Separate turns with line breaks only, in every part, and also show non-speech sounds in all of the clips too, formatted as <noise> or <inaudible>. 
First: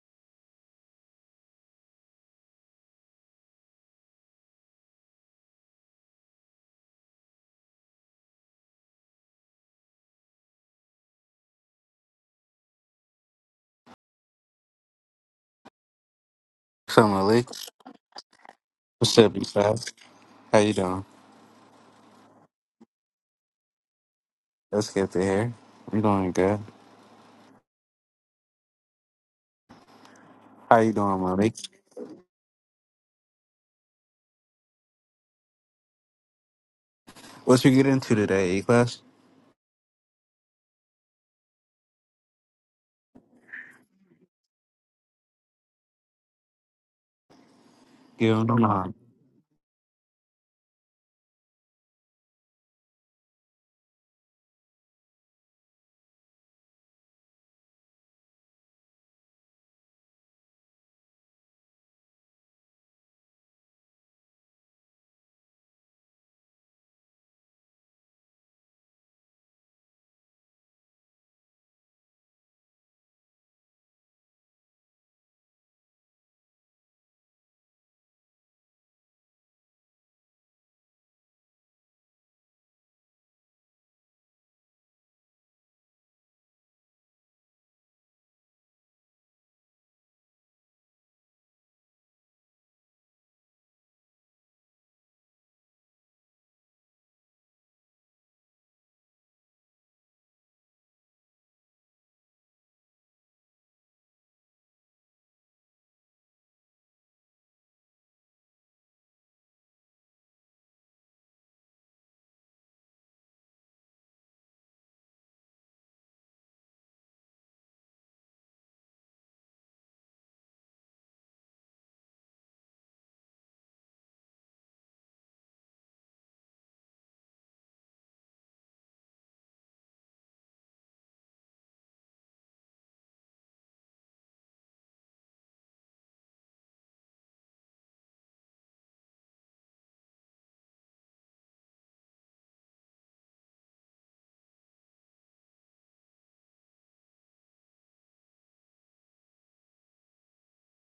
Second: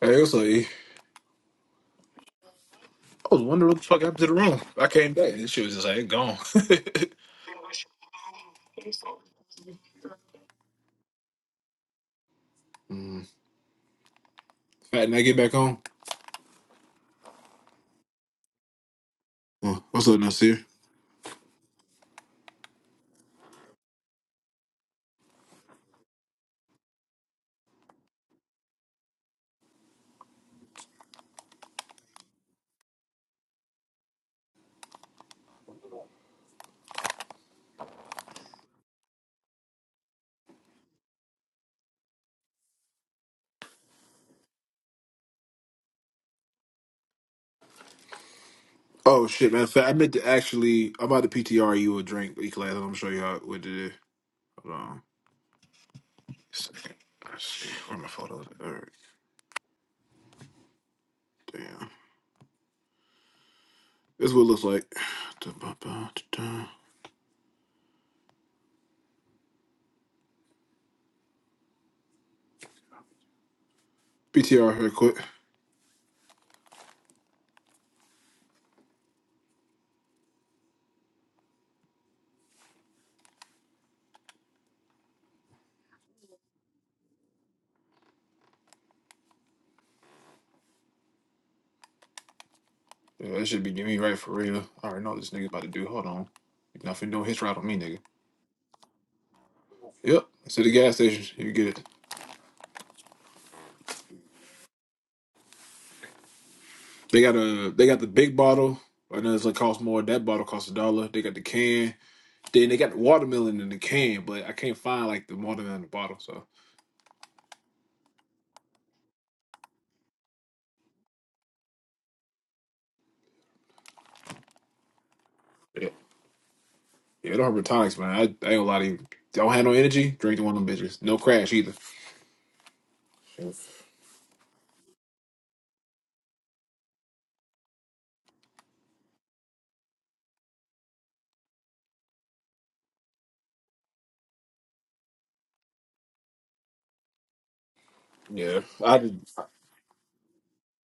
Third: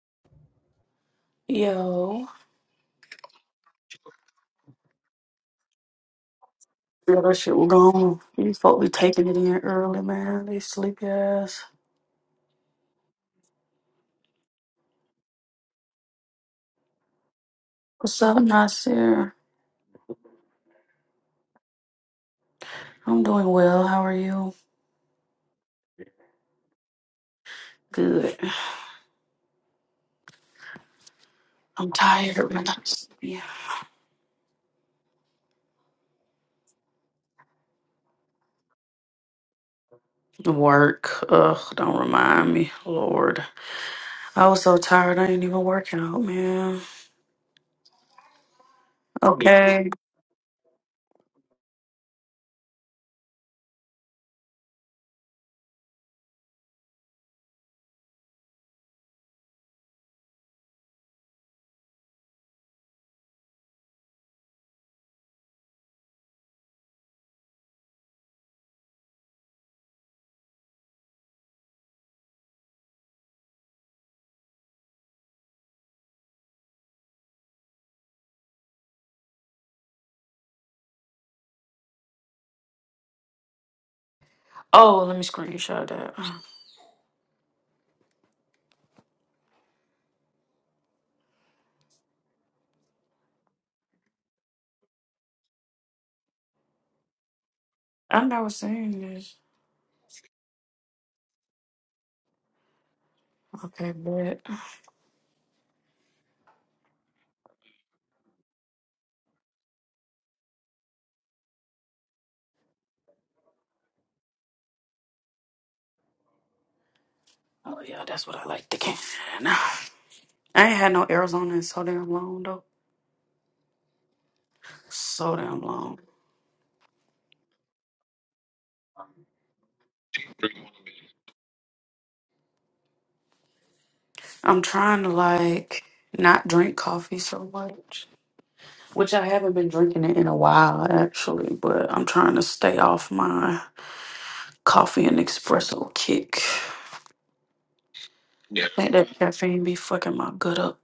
Hey, what's up, E? I
Yo,
was wondering what the fuck happened to the room. I came back. This shit was just like gone.
yeah,
<laughs>
that shit was gone. These folk be taking it in early, man. They sleepy ass.
mm. Fat and I get back on.
Assalamu alaikum.
What's up,
What's up,
Nasir?
you
Oh,
guys?
what's up,
How
Nasir?
you doing?
I'm doing well. How are you?
Let's get to here. You doing good?
Good.
How you doing, Malik?
I'm tired, but I'm sleepy.
What you get into today, A class?
Work. Ugh, don't remind me, Lord. I was so tired. I ain't even working out, man.
You don't know.
Oh shit, man. Fat,
Okay.
I meant to actually. I'm about to PTR you a drink, E class. I'm gonna show you how what to do. Hold on. Second. Let's see. Where my photos? at? All right. Damn. This is what it looks like. Da-ba-ba-da-da. PTR here quick.
Oh, let me screenshot that.
Yeah, that should be getting me right for real. I already know what this nigga about to do. Hold on. Nothing doing his right on me, nigga.
I've never seen this.
Yep. It's at the gas station. You get it.
Okay, but
They got a they got the big bottle. I know it's gonna cost more. That bottle costs a dollar. They got the can. Then they got the watermelon in the can, but I can't find like the watermelon in the bottle. So
oh yeah, that's what I like to can. I ain't had no Arizona in so damn long though. So damn
yeah,
long.
yeah, don't have tonics, man. I, I ain't gonna lie to you. Don't have no energy. Drink one of them bitches. No crash either.
I'm trying to like not drink coffee so much, which I haven't been drinking it in a while actually, but I'm trying to stay off my coffee and espresso kick.
Yeah,
Yeah. think
I
that
did.
caffeine be fucking my gut up.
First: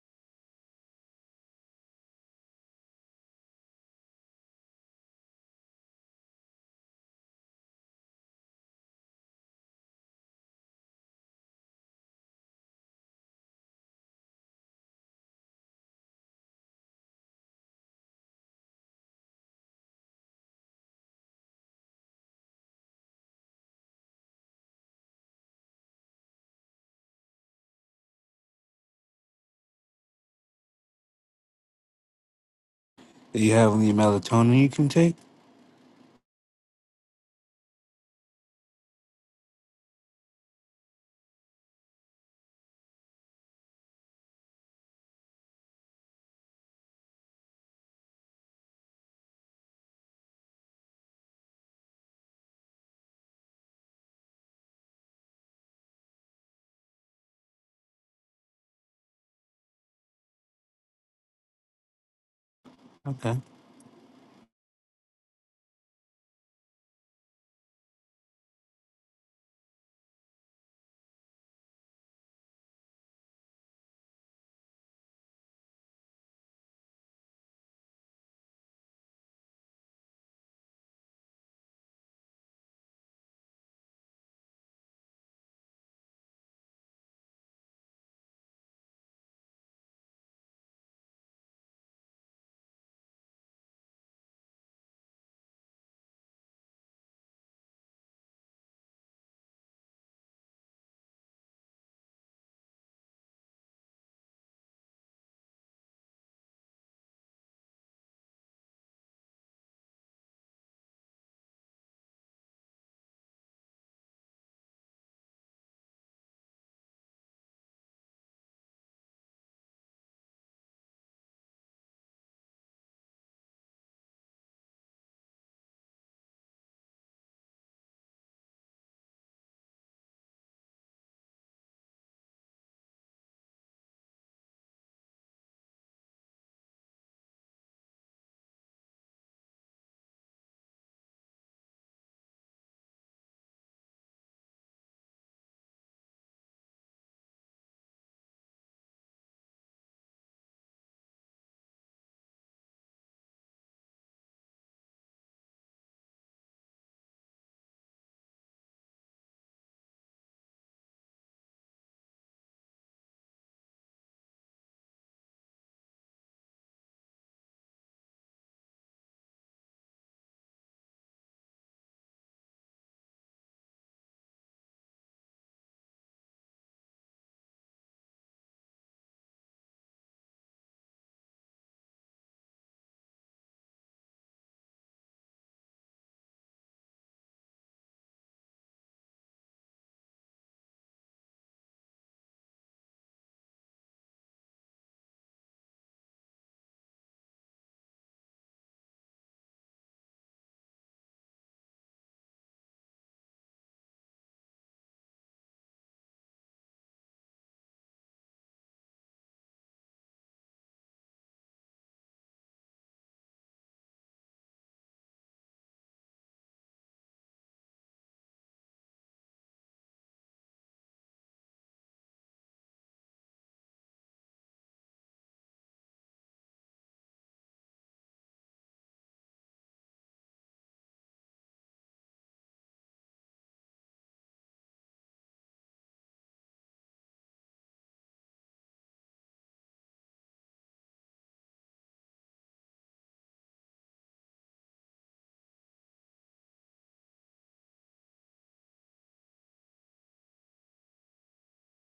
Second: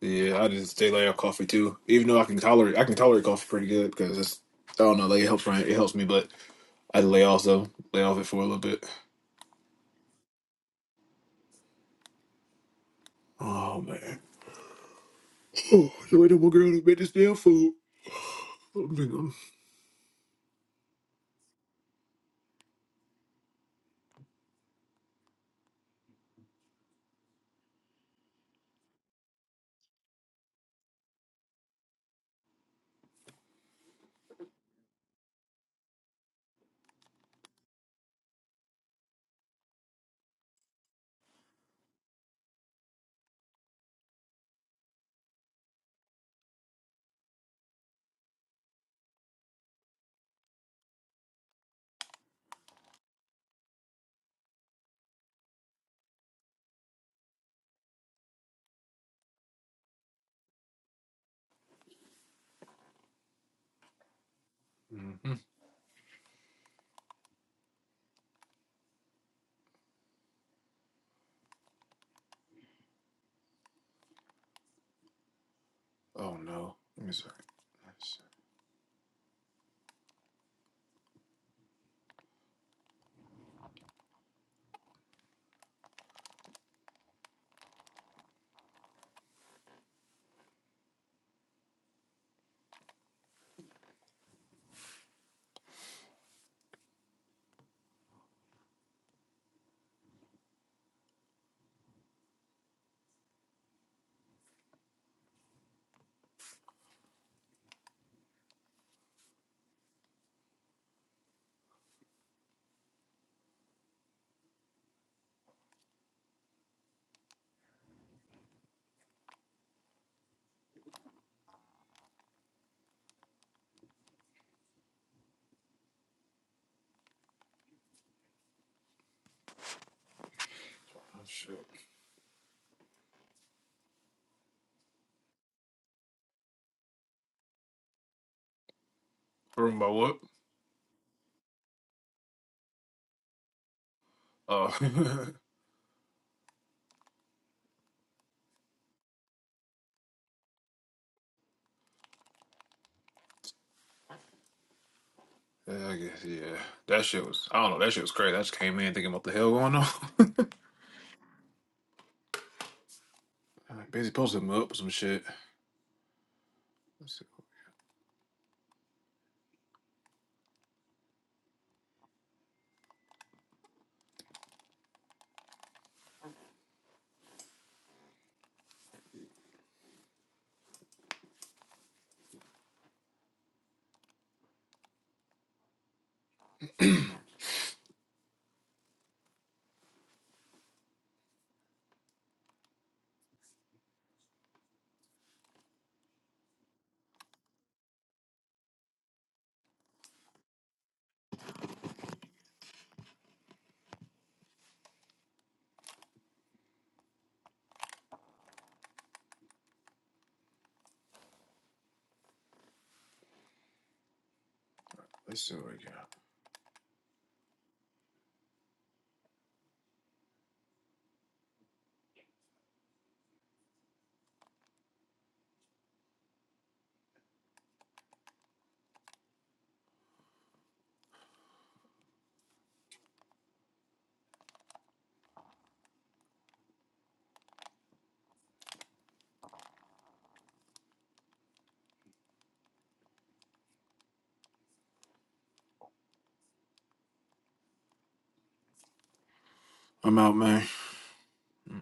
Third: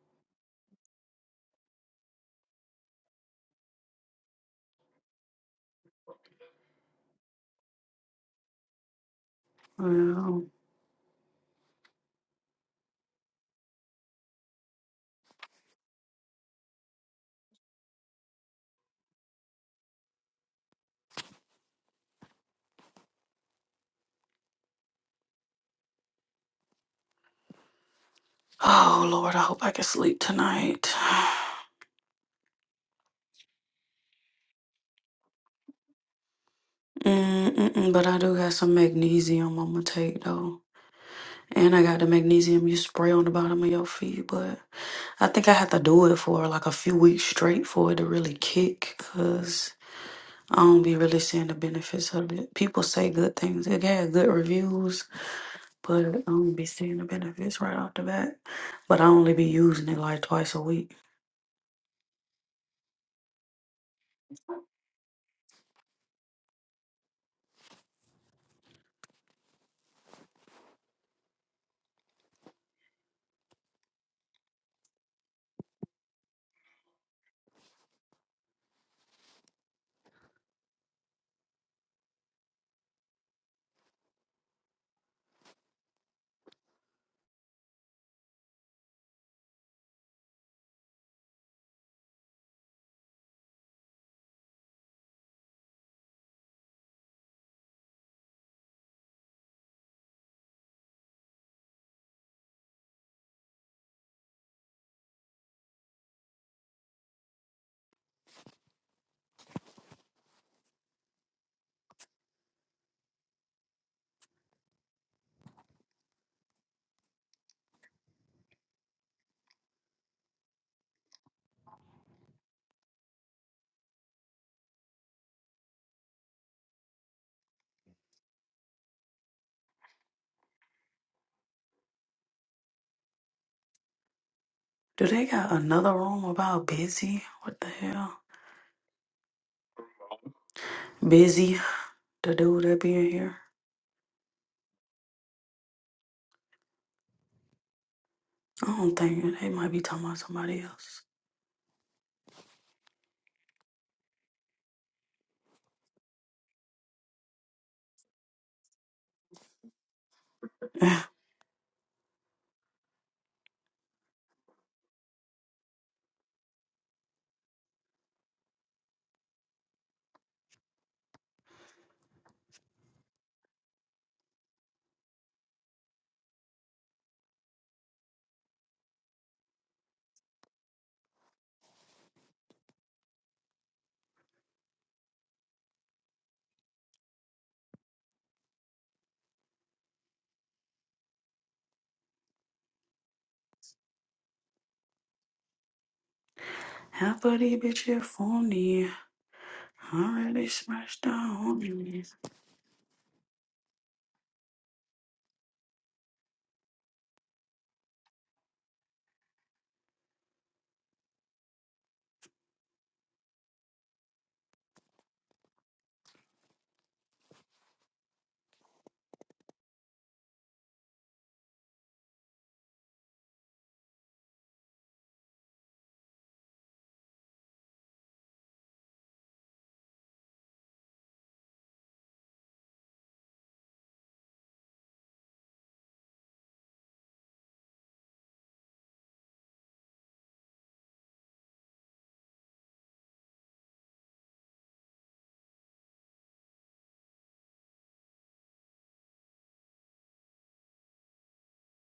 Yeah, I just stay lay off coffee too. Even though I can tolerate, I can tolerate coffee pretty good because it's I don't know, like it helps. me. It helps me, but I lay also lay off it for a little bit.
Yeah.
Oh man. Oh, you ain't no more girl to make this damn food. I'm
Oh Lord, I hope I can sleep tonight. <sighs>
Do you have any melatonin you can take?
Mm-mm-mm, but I do got some magnesium I'm gonna take though. And I got the magnesium you spray on the bottom of your feet, but I think I have to do it for like a few weeks straight for it to really kick. cause I don't be really seeing the benefits of it. People say good things. It had good reviews, but I don't be seeing the benefits right off the bat. But I only be using it like twice a week.
Okay.
Oh no. Let me see. Let's see. Oh,
Do they got another room about busy? What the hell?
Room by what?
Busy, the dude that be in here.
Oh. <laughs>
I don't think they might be talking about somebody else.
yeah, I guess, yeah. That shit was, I don't know, that shit was crazy. I just came in thinking what the hell going on.
<laughs>
<laughs> Busy posting me up with some shit. Let's see,
<sighs> Half of these bitches phony. Already smashed down.
let's see what we got. I'm out, man. Mm-mm.